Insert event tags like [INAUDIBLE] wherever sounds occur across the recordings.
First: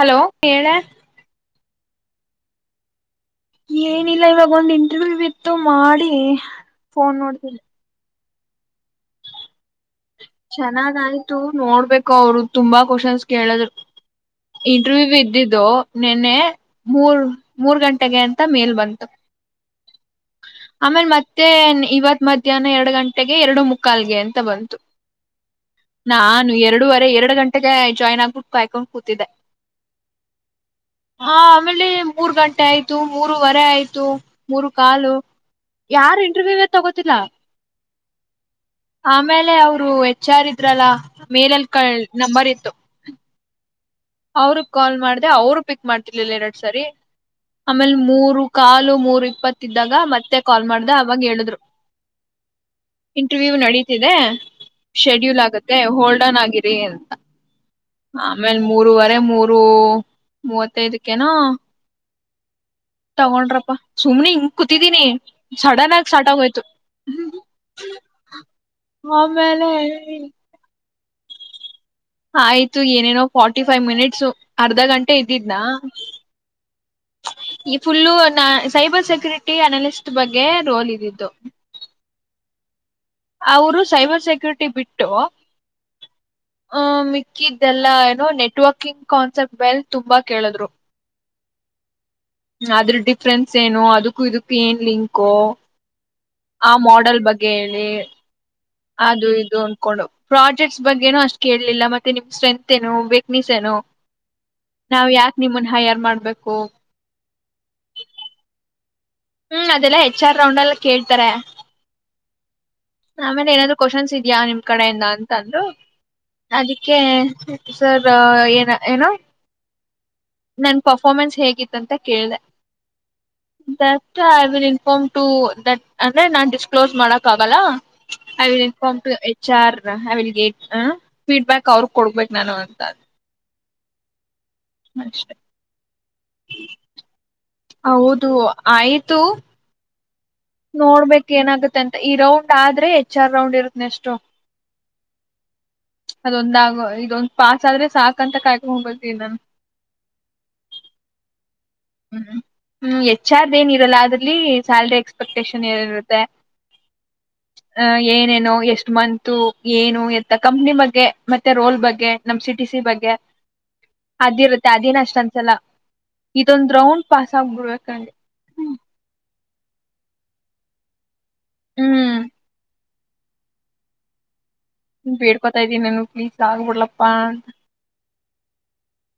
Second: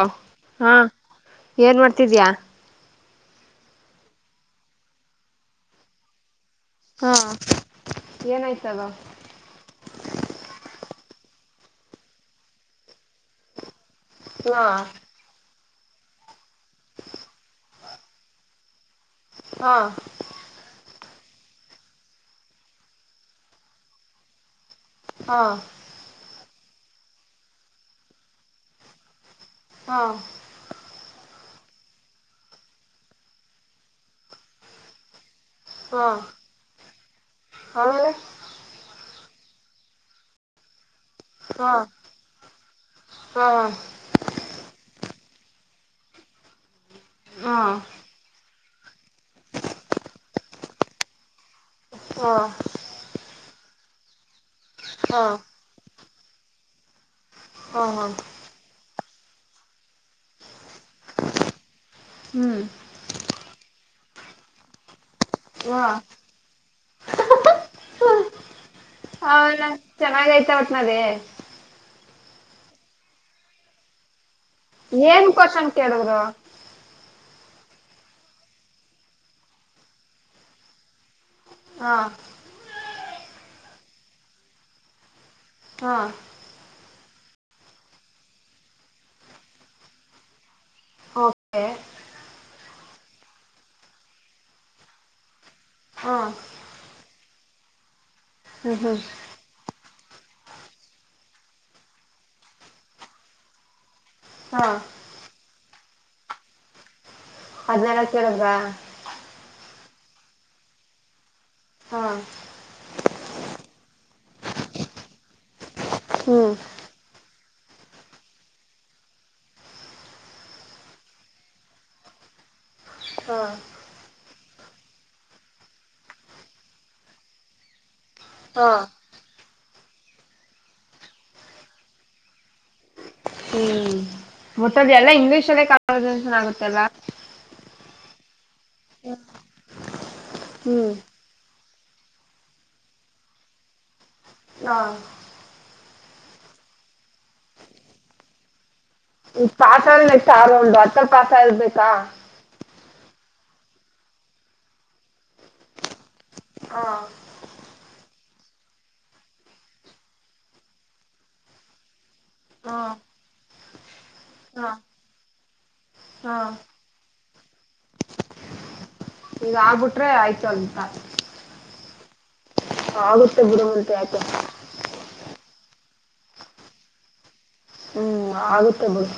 hello ಹೇಳ ಹಾ ಏನ್ ಮಾಡ್ತಿದಿಯ ಏನಿಲ್ಲ ಇವಾಗ ಒಂದ್ ಇಂಟರ್ವ್ಯೂ ಇತ್ತು ಮಾಡಿ ಹಾ ಫೋನ್ ನೋಡ್ತಿದ್ದೆ ಏನಾಯ್ತಲ್ ಚೆನ್ನಾಗಾಯ್ತು ನೋಡ್ಬೇಕು ಅವರು ತುಂಬಾ ಕ್ವಶನ್ಸ್ ಕೇಳಿದ್ರು ಹಾ ಇಂಟರ್ವ್ಯೂ ಇದ್ದಿದ್ದು ನಿನ್ನೆ ಮೂರ್ ಮೂರ್ ಗಂಟೆಗೆ ಅಂತ ಮೇಲ್ ಬಂತು ಹಾ ಆಮೇಲ್ ಮತ್ತೆ ಇವತ್ ಮಧ್ಯಾಹ್ನ ಎರಡು ಗಂಟೆಗೆ ಎರಡು ಮುಕ್ಕಾಲ್ಗೆ ಅಂತ ಬಂತು ಹಾ ನಾನು ಎರಡೂುವರೆ ಎರಡು ಗಂಟೆಗೆ ಜಾಯ್ನ್ ಆಗ್ಬಿಟ್ಟು ಕ್ಕೊಂಡ್ ಕೂತಿದ್ದೆ ಹಾ ಹಾ ಆಮೇಲೆ ಮೂರ್ ಗಂಟೆ ಆಯ್ತು ಮೂರು ವರೆ ಆಯ್ತು ಮೂರು ಕಾಲು ಯಾರ್ ಇಂಟರ್ವ್ಯೂ ತಗೋತಿಲ್ಲಾ ಹಾ ಆಮೇಲೆ ಅವ್ರು ಹೆಚ್ರ್ ಇದ್ರಲ್ಲ ಮೇಲೆಲ್ ಹಾ ಕ ನಂಬರ್ ಇತ್ತು ಹಾ ಅವ್ರಗ್ ಕಾಲ್ ಮಾಡ್ದ ಅವರು ಪಿಕ್ ಮಾಡ್ತಿರ್ಲಿಲ್ಲ ಎರಡು ಸರಿ ಹಾ ಹಾ ಆಮೇಲ್ ಮೂರು ಕಾಲು ಮೂರು ಇಪ್ಪತ್ತಿದ್ದಾಗ ಮತ್ತೆ ಕಾಲ್ ಮಾಡ್ದ ಅವಾಗ ಹೇಳಿದ್ರು ಹಾ ಇಂಟರ್ವ್ಯೂ ನಡೀತಿದೆ ಹಾ ಶೆಡ್ಯೂಲ್ ಆಗತ್ತೆ ಹೋಲ್ಡನ್ ಆಗಿರಿ ಅಂತ ಹ್ಮ ಹ ಆಮೇಲೆ ಮೂರವರೆ ಮೂರು ಮೂವತ್ತೈದಕ್ಕೆನ ಹ್ಮ್ ತಗೊಂಡ್ರಪ್ಪಾ ಸುಮ್ನೆ ಹಿಂಗ್ ಕೂತಿದೀನಿ ಸಡನ್ ಆಗಿ ಸ್ಟಾರ್ಟ ಆಗೋಯ್ತು ಅವ ಆಮೇಲೆ ಚೆನ್ನಾಗೈತ ಒಟ್ನಲ್ಲಿ ಆಯ್ತು ಏನೇನೋ ಫಾರ್ಟಿ ಫೈವ್ ಮಿನಿಟ್ಸ್ ಏನ್ ಕ್ವಶನ್ ಕೇಳಿದ್ರು ಈ ಫುಲ್ಲು ನ ಸೈಬರ್ ಸೆಕ್ಯೂರಿಟಿ ಅನಾಲಿಸ್ಟ್ ಬಗ್ಗೆ ರೋಲ್ ಇದ್ದಿದ್ದು ಹಾ ಅವರು ಸೈಬರ್ ಸೆಕ್ಯೂರಿಟಿ ಬಿಟ್ಟು ಹಾ ಆಹ ಮಿಕ್ಕಿ್ದೆಲ್ಲಾ ಏನೋ ನೆಟ್ವರ್ಕಿಂಗ್ ಕಾನ್ಸೆಪ್ಟ್ ಬೆಲ್ ತುಂಬಾ ಕೇಳಿದ್ರು ಓಕೆ ಅದ್ರ ಡಿಫ್ರೆನ್ಸ್ ಏನು ಅದಕ್ಕೂ ಇದಕ್ಕ ಏನ್ ಲಿಂಕು ಹಾ ಆ ಮಾಡೆಲ್ ಬಗ್ಗೆ ಹೇಳಿ ಹ್ಮ್ ಹ್ಮ್ ಅದು ಇದು ಹೊಂಡು ಪ್ರಾಜೆಕ್ಟ್ಸ್ ಬಗ್ಗೆ ನನು ಅಷ್ಟ್ ಕೇಳಲಿಲ್ಲತ್ತೆ ನಿಮ್ ಸ್ಟ್ರೆಂತ್ ಏನು ವೀಕ್ನೆಸ್ ಏನು ಹಾ ನಾವ್ ಯಾಕ ನಿಮನ್ ಹ ಯಾರಾರ್ ಮಾಡ್ಬೇಕು ಹದ್ನಲ್ಕ್ಕರಲ್ ಹ್ಮ್ ಅದೆಲ್ಲ ಹೆಚ್ ಆರ್ ರೌಂಡ್ ಅಲ್ಲಿ ಕೇಳ್ತಾರೆ ಹ್ಮ ಆಮೇಲೆ ಏನಾದ್ರು ಕ್ವನ್ಸ್ ಇದ್ಯಾಾ ನಿಮ್ ಕಡೆಯಿಂದ ಅಂತ ಅಂದರು ಹ್ಮ್ ಅದ ಸರ್ ಏನ ಏನೋ ನನ್ ಪರ್ಫ್ಮೆನ್ಸ್ ಹೇಗಿತ್ತ ಅಂತ ಕೇಳಿದೆಂತ ಹಾ I will inform to that ಅಂದ್ರೆ ನಾನ್ ಡಿಸ್ಕ್ಲೋಸ್ ಮಾಡಕ್ ಆಗಲ್ಲ ಹಾ ಅ ಚಾರ್ ವಿಲ್ ಗೇಟ್ ಹ ಫೀಡ್ಬ್ಯಾಕ್ ಅವ್ರಗ್ ಕೊಡ್ಬೇಕೇಕ್ ನಾನು ಅಂತ ಹ್ಮ್ ಮೊತ್ತದ ಎಲ್ಲಾ ಅಷ್ಟೆ ಇಂಗ್ಲಿೀಷ್ಲ್ಲೇ ಕನ್ ಆಗುತ್ತೆಲ್ಲ ಹೌದು ಆಯ್ತು ಹ್ಮ್ ನೋಡ್ಬೇಕಕ್ ಏನಾಗತ್ತೆ ಅಂತ ಈ ರೌಂಡ್ ಆದ್ರೆ ಹೆಚ್ ಆರ್ ರೌಂಡ್ ಇರತ್ತನೆಷ್ಟು ಹಾ ಅದೊಂದಾಗ ಇದೊಂದ್ ಪಾಸ್ ಆದ್ರೆ ಸಾಕಕ್ ಅಂತ ಕಾಯ್ಕೊಂಡ್ ಹೋಗತೀಿ ನಾನು ಈ ಪಾತ ಎಷ್ಟ ಆಾರ ಒಂದು ಹತ್ತರ ಪಾತ ಇರ್ಬೇಕಾ ಹ್ಮ್ ಹ್ಮ್ ಹೆಚ್ರ್ ಏನ್ ಇರಲ್ಲ ಅದ್ರಲ್ಲಿ ಸ್ಯಾಲ್ರಿ ಎಕ್ಸ್ಪೆಕ್ಟೇಷನ್ ಏನಿರುತ್ತೆ ಹಾ ಅ ಏನೇನೋ ಎಷ್ಟು ಮಂತು ಏನು ಎತ್ತ ಕಂಪ್ನಿ ಬಗ್ಗೆ ಮತ್ತೆ ರೋಲ್ ಬಗ್ಗೆ ನಮ್ ಸಿ ಟಿ ಹಾ ಸಿ ಬಗ್ಗೆ ಹಾ ಅದುಿರುತ್ತೆ ಅದಿನ ಅಷ್ಟ ಅನ್ಸಲ ಹಾ ಇದೊಂದ ರೌ್ ಪಾಸ್ ಆಬ ಬಿಡ್ಬೇಕೆ ಈಗ ಆಗ್ಬಿಟ್ರೆ ಆಯ್ತು ಉಂತ ಹ್ಮ್ ಆಗುತ್ತೆ ಗುರಮಂತೆ ಯಾಕೆ ಬೇಡ್ಕೋತಾ ಇದ್ದೀಿಾನು ಪ್ಲೀಸ್ ಆಗ್ಬಡ್ಲಪ್ಪಾ ಹ್ಮ್ ಆಗುತ್ತೆ ಬದು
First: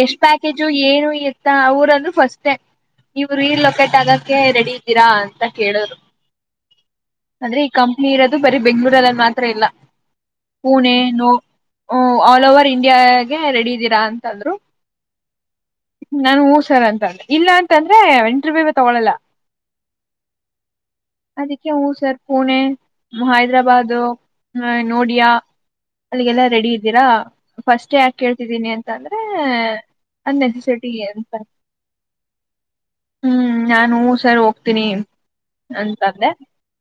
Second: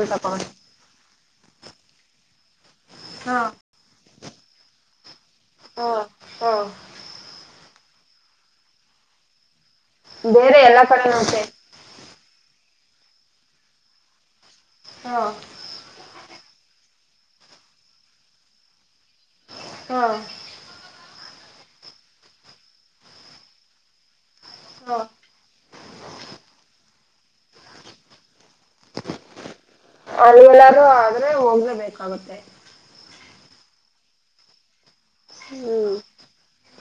ಎಷ್ಟ್ ಪ್ಯಾಕೇಜು ಏನು ಇತ್ತ ಅವರಂದ ಫಸ್ಟೇ ನೀವು್ ಹಾ ರೀ ಲೊಕೇಟ್ ಆಗ ಕೆ ರೆಡಿ ಇದ್ದೀರಾ ಅಂತ ಹಾ ಕೇಳೋರು ಹಾ ಅಂದ್ರೆ ಈ ಕಂಪ್ನಿ ಇರೋದು ಬರೀ ಬೆಂಗ್ಗಳೂರಲ್ಲಲ್ಲಿ ಮಾತ್ರ ಇಲ್ಲ ಬೇರೆ ಎಲ್ಲಾ ಪುಣೆ ನೋ ಕಡೆನಂತೆ ಆಲ್ ಓವರ್ ಇಂಡಿಯಾಗೆ ರೆಡಿ ಇದ್ದೀರಾ ಅಂತಂದ್ರು ಹಾ ನಾನನ್ ಹಊ ಸರ್ ಅಂತ ಇಲ್ಲಾಂತಂದ್ರೆ ಇಂಟರ್ವ್ಯೂ ತಗೊಳಲ್ಲ ಹಾ ಅದಕ್ಕೆ ಹ ಸರ್ ಪುಣೆ ಹೈದ್ರಾಬಾದದು ಹ ಹಾ ನೋಡಿಯಾ ಅಲ್ಲಿಗೆಲ್ಲಾ ರೆಡಿ ಇದ್ದೀರಾ ಫಸ್ಟ್ ಯಾಕೆ ಕೇಳ್ತಿದ್ದೀನಿ ಅಂತ ಅಂದ್ರೆ ಅದ್ ಅಲ್ಲಿ ಎಲ್ಲಾರೂ ನೆಸೆಸಿಟಿ ಆದ್ರೆ ಅಂತ ಹೋಗಲೇಬೇಕಾಗುತ್ತೆ ಹ್ಮ್ ನಾನು ಸರ್ ಹೋಗ್ತೀನಿ ಹ್ಮ್ ಅಂತಂದೆ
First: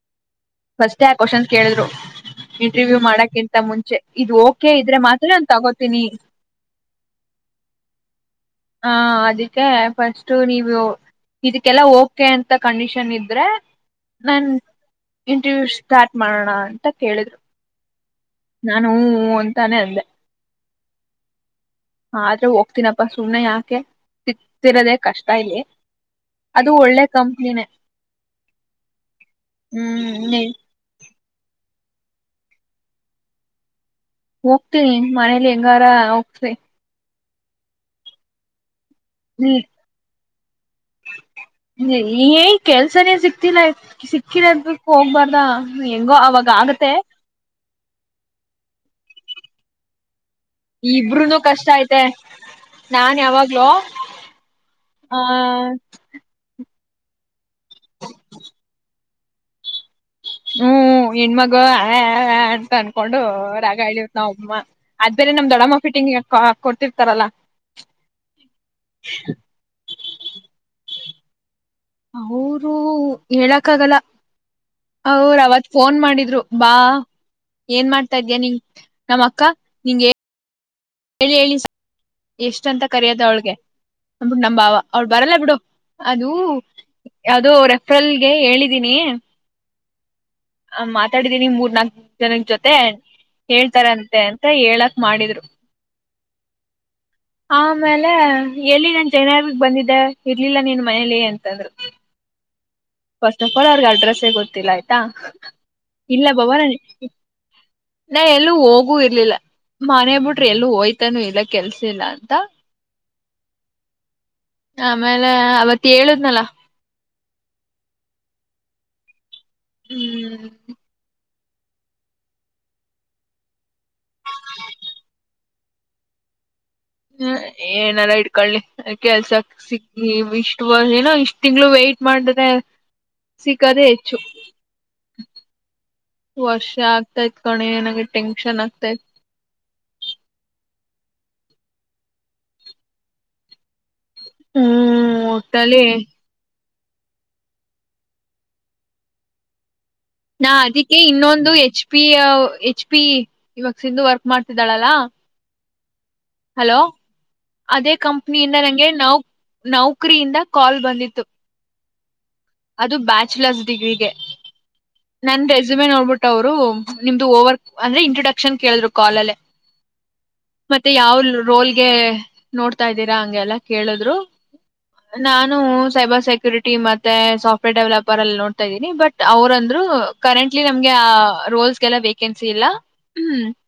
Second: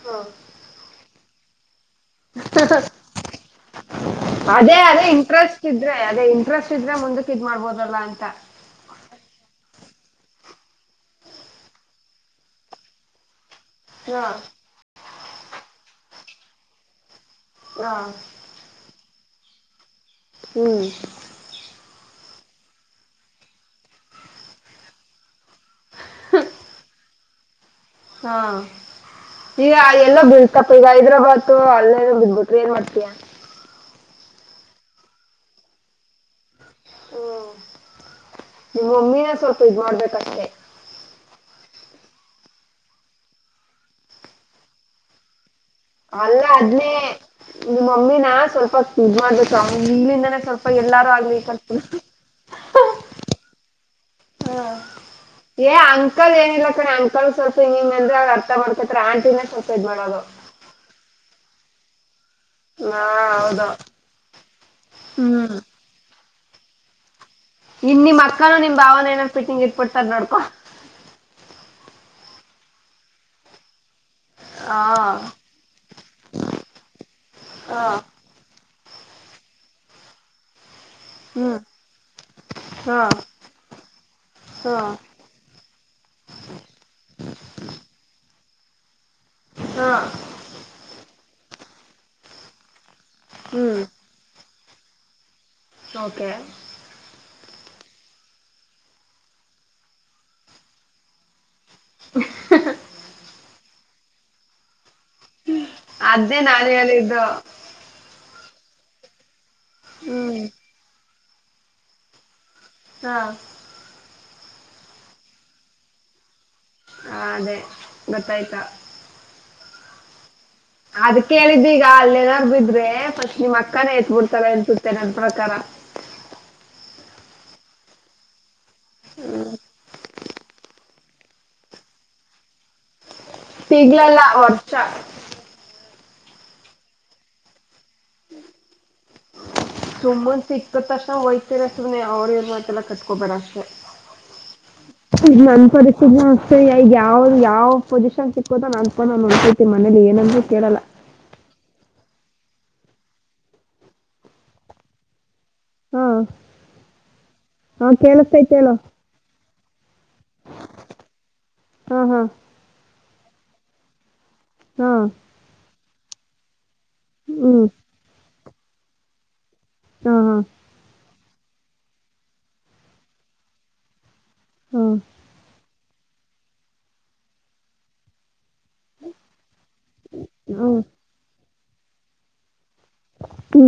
ಹಾ ಫಸ್ಟ್ಆ ಕ್ವಶನ್ ಕೇಳಿದ್ರು ಇಂಟ್ರವ್ಯೂ ಮಾಡಕಿಂತ ಮುಂಚೆ ಇದು ಓಕೆ ಅದೇ ಇದ್ರೆ ಅದೇ ಮಾತ್ರ ನಾನು ಇಂಟ್ರೆಸ್ಟ್ ಇದ್ರೆ ತಗೋತೀನಿ ಅದೇ ಇಂಟ್ರೆಸ್ಟ್ ಇದ್ರೆ ಮುಂದಕ್ ಇದ್ ಮಾಡ್ಬೋದಲ್ಲ ಅಂತ ಹಾ ಅದಕ್ಕೆ ಫಸ್ಟ್ ನೀವು ಇದಕ್ಕೆಲ್ಲ ಓಕೆ ಅಂತ ಕಂಡೀಷನ್ ಇದ್ರೆ ಹಾ ನನ್ ಇಂಟ್ರವ್ಯೂ ಸ್ಟಾರ್ಟ್ ಮಾಡೋಣ ಅಂತ ಕೇಳಿದ್ರು ಹಾ ನಾನು ಹ್ಮ್ ಹ್ಮ್ ಅಂತಾನೇ ಅಂದೆ ಹ್ಮ್ ಆದ್ರೆ ಹೋಗ್ತೀನಪ್ಪಾ ಸುಮ್ಮನೆ ಯಾಕೆ ಸಿಕ್ಕತಿರದೆೇ ಕಷ್ಟ ಇಲ್ಲಿ ಅದು ಒಳ್ಳೆ ಕಂಪ್ನಿನೇ ಹಾ ಈಗ ಎಲ್ಲ ಹ್ಮ್ ಬೀಳ್ತ ಈಗ ಹೈದ್ರಾಬಾತು ಅಲ್ಲೇಲೋ ಬಿದ್ದ ಬಿಟ್ರೆ ಏನ್ ಮಾಡ್ತೀಯಾ ಹೋಗ್ತೀನಿ ಮನೇಲಿ ಹೆಂಗಾರ ಒಪ್ಸಿ ಹ್ಮ ನಿಮ್ಮ ಮಮ್ಮಿನೆ ಸ್ವಲ್ಪ ಇದ್ ಮಾಡ್ಬೇಕ ಅಷ್ಟೇ ಏ ಕೆಲ್ಸನೇ ಸಿಕ್ತಿಲ್ಲ ಸಿಕ್ಕಿರದಕ ಹೋಗ್ಬಾರ್ದ ಹ್ಮ ಹೆಂಗೋ ಅವಾಗ ಆಗತ್ತೆ ನಿಮ್ಮ ಮಮ್ಮಿನ ಸ್ವಲ್ಪ ಕಿದ ಮಾಡಬೇಕ ನೀನಲಿಂದನೆ ಸ್ವಲ್ಪ ಎಲ್ಲಾರು ಆಗ್ಲಿ ಇಬ್ರೂನು ಕಷ್ಟ ಕರ್ಕೊಂಡು ಐತೆ ನಾನ ಯಾವಾಗ್ಲೂ ಹಾ ಆ ಏ ಅಂಕ ಅಂಕಲ್ ಏನಿಲ್ಲ ಕಣೆ ಅಂಕಲ್ ಸ್ವಲ್ಪ ಹಿಂಗಂಗ ಅಂದ್ರೆ ಅವರ ಅರ್ಥ ಮಾಡ್ಕೂತಾರೆ ಆಂಟಿನ ಸ್ವಲ್ಪ ಇದ್ ಮಾಡೋದು ಹ್ಮ್ ಹೆಣ್ಮಗ ಹಾ ಹಾ ಹಾ ಅನ್ಕೊಂಡು ಹೌದು ರಾಗ ಎಳಿಯುತ್ ನಮ್ಮಮ ಅದ ಬೇರೆ ನಮ್ಮ ಹ್ಮ್ ದೊಡಮ್ಮ ಫಿಟಿಂಗ್ ಹಾಕಕೊಡ್ತಿರ್ತಾರಲ್ಲಾ ಇನ್ ನಿಮ್ಮ ಅಕ್ಕಾನು ನಿಮ್ಮ ಭಾವನು ಏನ್ ಪಿಟ್ಟಂಗ ಇಟ್ಬಿಡತ್ತಾರ ನೋಡ್ಕೋ ಹೌದು ಹೇಳಕ್ ಆಗಲ್ಲ ಹಾ ಅವರ ಅವತ್ ಫೋನ್ ಮಾಡಿದ್ರು ಬಾ ಹಾ ಏನ್ ಮಾಡ್ತಾ ಇದ್ಯಾ ನೀ ನಮ್ಮ ಅಕ್ಕ ನಿ ಹೇಳಿ ಹೇಳಿ ಹ್ಮ್ ಎಷ್ಟ ಅಂತ ಹಾ ಕರಿಯದ ಅವಳಗೆ ಅಂದ್ಬಿಟ ನಮ್ಮ ಬಾವ ಹಾ ಅವ ಬರಲ್ಲ ಬಿಡು ಅದು ಯಾವುದೋ ರೆಫ್ರಲ್ಗೆ ಹೇಳಿದೀನಿ ಹಾ ಹ ಮಾತಾಡಿದೀನಿ ಮೂರ್ ನಾಕ್ ಜನದ ಜೊತೆ ಹ್ಮ್ ಹೇಳ್ತಾರಂತೆ ಅಂತ ಹೇಳಕ್ ಮಾಡಿದ್ರು ಓಕೆ ಆಮೇಲೆ ಎಲ್ಲಿ ನಾನ್ ಜಯನಗರಗ ಬಂದಿದ್ದೆ ಇರ್ಲಿಲ್ಲ ನೀನ್ ಮನೇಲಿ ಅಂತಂದ್ರು ಹ ಹ ಫಸ್ಟ್ ಆಫ್ ಆಲ್ ಅವ್ರಗ್ ಅಡ್ರೆಸ್ಸೇ ಗೊತ್ತಿಲ್ಲ ಆಯ್ತಾ ಇಲ್ಲ ಅದ್ನೇ ಬಾವ ನ ನಾನು ಹೇಳಿದ್ದು ನಾ ಎಲ್ಲೂ ಹೋಗು ಇರ್ಲಿಲ್ಲ ಮನೆ ಹ್ಮ್ ಬೂಟ್ರ ಎಲ್ಲೂ ಹೋಯ್ತಾನೂ ಇಲ್ಲ ಕೆಲ್ಸ ಇಲ್ಲ ಅಂತ ಹಾ ಆಮೇಲೆ ಅವತ್ ಹೇಳದ್ನಲ ಹ ಅದೇ ಗೊತ್ತಾಯ್ತಾ ಹ್ಮ್ ಅದಕ್ಕೆ ಹೇಳಿದ್ದೀಗ ಅಲ್ಲೇನಾದಾರು ಬಿದ್ರೆ ಪಸ್ಟ್ ನಿಮ್ ಅಕ್ಕಾನ ಎತ್ಬಿಡ್ತಾರೆ ಅನ್ಸುತ್ತೆ ನನ್ ಪ್ರಕಾರ ಹ್ಮ ಏನಾರ ಇಟ್ಕೊಳ್ಳಿ ಕೆಲ್ಸಕ್ ಸಿಕ್ಕಿ ಇಷ್ಟು ಏನ ಇಷ್ಟ್ ತಿಂಗಳು ವೇಟ್ ಮಾಡದೆ ಸಿಗದೇ ಹೆಚ್ಚು ಸಿಗ್ಲಲ್ಲ ವರ್ಷ ವರ್ಷ ಆಗತೈತ್ ಕಣೆ ನನಗೆ ಟೆನ್ಶನ್ ಆಗ್ತೈತ್ ಸುಮ್ಮುನ್ ಸಿಕ್ಕದ ತಕ್ಷಣ ಹೋಯ್ತರಿದ ಸುಮ್ನೆ ಅವರ ಇವರ ಮಾತೆಲ್ಲ ಕಟ್ಕೊಬೇಡ ಅಷ್ಟೆ ಹ್ಮ್ ಈಗ ನನ್ ಒಟ್ಟಲ್ಲಿ ಪರಿಸ್ಥಿತಿ [UNINTELLIGIBLE] ಸರಿ ಈಗ ಯಾವ್ದ ಯಾವ ಪೊಸಿಷನ್ ಸಿಕ್ಕದರು ನನ್ನ ಪಾಡಿಗ ನಾನು ಹೊಂಟಯ್ತೀನಿ ಮನೇಲಿ ಏನು ನಾ ಅದಿಕ್ಕೆ ಇನ್ನೊಂದು ಹೆಚ್ ಪಿ ಹೆಚ್ ಪಿ ಇವಾಗ ಸಿಂಧೂ ವರ್ಕ್ ಮಾಡ್ತಿದ್ದಾಳಲ್ಲಾ ಹಾ ಹಲೋ ಹಾ ಅದೇ ಕೇಳಿಸತೈತ್ ಕಂಪ್ನಿಯಿಂದ ಹೇಳು ನಂಗೆ ನೌ ನೌಕರಿಯಿಂದ ಕಾಲ್ ಬಂದಿತ್ತು ಹಾ ಹಾ ಅದು ಬ್ಯಾಚುಲರ್ಸ್ ಡಿಗ್ರಿಗೆ ಹಾ ನನ್ ರೆಸುಮೆ ನೋಡ್ಬಿಟ್ಟ ಅವ್ರು ನಿಮ್ದು ಓವರ್ ಹ್ಮ್ ಅಂದ್ರೆ ಇಂಟ್ರೊಡಕ್ಷನ್ ಕೇಳಿದ್ರು ಕಾಲ್ ಲ್ಲಿ ಹಾ ಹಾ ಮತ್ತೆ ಯಾವ್ ರೋಲ್ಗೆ ನೋಡ್ತಾ ಇದ್ದೀರಾ ಹಂಗೆಲ್ಲಾ ಕೇಳಿದ್ರು ಹಾ ನಾನು ಸೈಬರ್ ಸೆಕ್ಯೂರಿಟಿ ಟಿ ಮತ್ತೆ ಸಾಫ್ಟ್ವೇರ್ ಡೆವಲಪರ್ ಅಲ್ಲಿ ನೋಡ್ತಾ ಇದೀನಿ ಬಟ್ ಅವ್ರ ಅಂದ್ರರು ಹ್ಮ್ ಕರೆಂಟ್ಲಿ ಹ್ಮ್ ನಮ್ಗೆ ಆ ರೋಲ್ಸ್ ಗೆಲ್ಲ ವೇಕೆನ್ಸಿ ಇಲ್ಲ ಹ್ಮ್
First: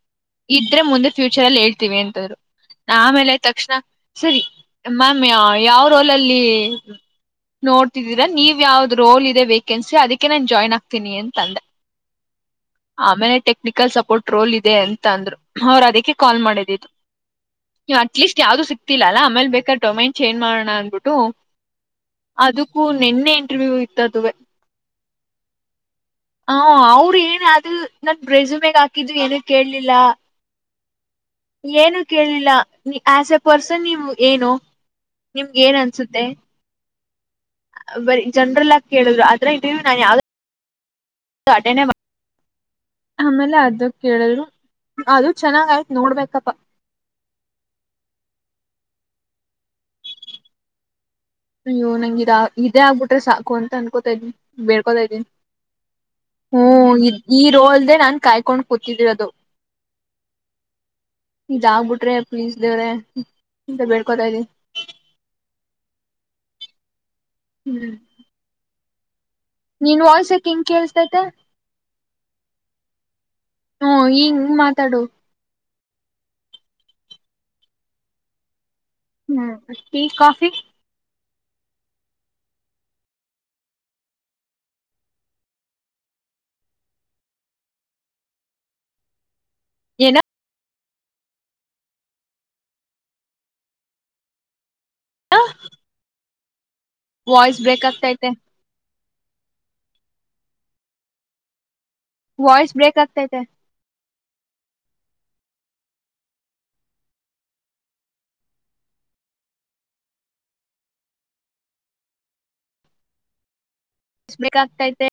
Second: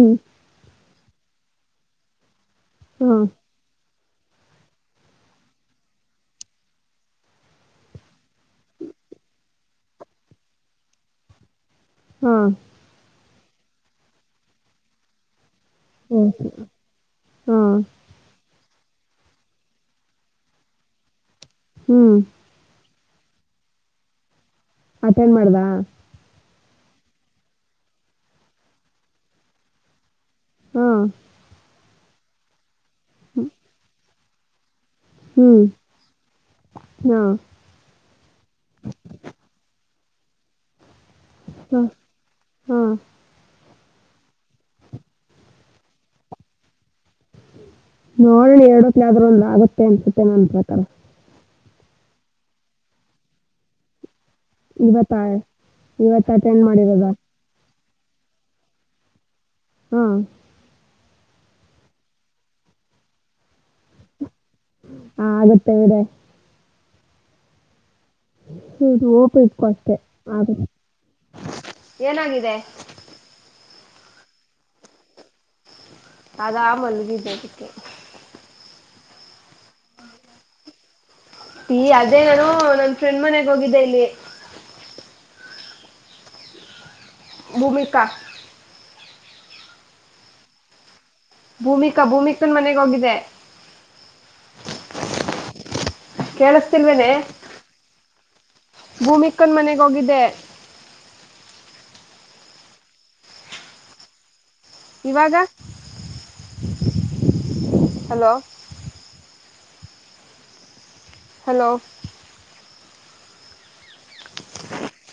ಇದ್ರೆ ಮುಂದೆ ಫ್ಯೂಚರ್ ಅಲ್ಲಿ ಹೇಳ್ತೀವಿ ಅಂದರು ಹಾಂ ಆಮೇಲೆ ತಕ್ಷಣ ಸರಿ ಮ್ಯಾಮ್ ಯಾವ ರೋಲಲ್ಲಿ ನೋಡ್ತಿದ್ದೀರ ನೀವ ಯಾವ್ದ ರೋಲ್ ಇದೆ ವೇಕೆನ್ಸಿ ಅದಕ್ಕೆ ನೆ ಜಾಯ್ನ್ ಆಗ್ತೀನಿ ಅಂತಂದೆ ಹಾ ಆಮೇಲೆ ಟೆಕ್ನಿಕಲ್ ಸಪೋರ್ಟ್ ರೋಲ್ ಇದೆ ಅಂತ ಅಂದ್ರು ಅವರು ಅದಕ್ಕೆ ಕಾಲ್ ಓಕೆ ಮಾಡಿದ್ದಿದ್ದು ಹಾಂ ಅಟ್ ಲೀಸ್ಟ್ ಯಾವ್ದು ಸಿಕ್ತಿಲ್ಲ ಅಲ್ಲಾ ಆಮೇಲೆ ಬೇಕಾದ ಟೊಮೆನ್ ಚೇಂಜ್ ಮಾಡೋಣ ಅಂದಬಿಟ್ಟು ಹ್ಮ್ ಅದಕ್ಕೂ ನಿನ್ನೆ ಇಂಟರ್ವ್ಯೂ ಇತ್ತದ ಅದುವೇ ಅಟೆಂಡ್ ಮಾಡ್ದಾ ಹ ಅವ್ರ ಏನ್ ಅದು ನನ್ ರೆಸುಮ್ಯಾಗ ಹಾಕಿದು ಏನಕ್ಕ್ ಕೇಳಲಿಲ್ಲ ಹಾ ಏನು ಕೇಳಲಿಲ್ಲ ಯಾಸ್ ಎ ಪರ್ಸನ್ ನೀವು ಏನು ಹ್ಞೂ ನಿಮ್ಗೆ ಏನ್ ಅನ್ಸುತ್ತೆ ಹಾಂ ಬರಿ ಜನ್ರಲ್ಲಾಗಿ ಕೇಳಿದ್ರು ಅದ್ರ ಇದೀವಿ ನಾನ್ ಯಾವ ಅಟೆಂಡೆ ಹಾಂ ಮಾಡ ಹಾಂ ಆಮೇಲೆ ಅದು ಕೇಳಿದ್ರು ಅದು ಚೆನ್ನಾಗ ಆಯ್ತತ್ ನೋಡ್ಬೇಕಪ್ಪಾ ನೋಡ್ಲಿ ಎರಡತ್ತ ಆದ್ರ ಒಂದು ಆಗುತ್ತೆ ಅನ್ಸುತ್ತೆ ನನ್ನ ಪ್ರಕಾರ ಅಯ್ಯೋ ನಂಗಿದೆ ಇದೇ ಆಗ್ಬಿಟ್ರೆ ಸಾಕು ಅಂತ ಅನ್ಕೋತಾ ಇದ್ವಿ ಬೇಡ್ಕೊತ ಇವತ್ತು ಇದ್ದೀನಿ ಇವತ್ತು ಅಟೆಂಡ್ ಹ್ಮ್ ಮಾಡಿರೋದಾ ಈ ರೋಲ್ದೆ ನಾನ್ ಕಾಯ್ಕೊಂಡ್ ಕೂತಿದ್ದೀರ ಅದು ಹ್ಮ್ ಇದ ಆಗ್ಬಿಟ್ರೆ ಪ್ಲೀಸ್ ದೇವ್ರೆ ಅಂತ ಬೇಡ್ಕೊತಾ ಇದಿನಿ ಹಾ ಆಗುತ್ತ [UNINTELLIGIBLE] ಹ್ಮ್ ನಿನ್ ವಾಯ್ಸ್ ಯಾಕ್ ಹಿಂಗ್ [UNINTELLIGIBLE] ಕೇಳ್ಸ್ತೈತೆ ಏನಾಗಿದೆ ಹ್ಮ ಹಿಂಗ ಮಾತಾಡು ಅದಾ ಮಲ್ಲಗಿದ್ದೆ ಅದಕ್ಕೆ ಟಿ ಕಾಫಿ ಟಿ ಅದೇ ನಾನು ನನ್ ಫ್ರೆಂಡ್ ಮನೆಗ್ ಹೋಗಿದ್ದೆ ಇಲ್ಲಿ ಭೂಮಿಕಾ ಏನ ಭೂಮಿಕಾ ಭೂಮಿಕಾನ್ ಮನೆಗೆ ಹೋಗಿದೆ ಕೇಳಿಸತಿಲ್ವೇನೆೇ ವಾಯ್ಸ್ ಬ್ರೇಕ್ ಆಗ್ತೈತೆ ಭೂಮಿಕ ನ ಮನೆಗೆ ಹೋಗಿದೆ ವಾಯ್ಸ್ ಬ್ರೇಕ್ ಆಗ್ತೈತೆ ಇವಾಗ ಹಲೋ ಹಲೋ [UNINTELLIGIBLE] ಬೇಕಾಗ್ತೈತೆ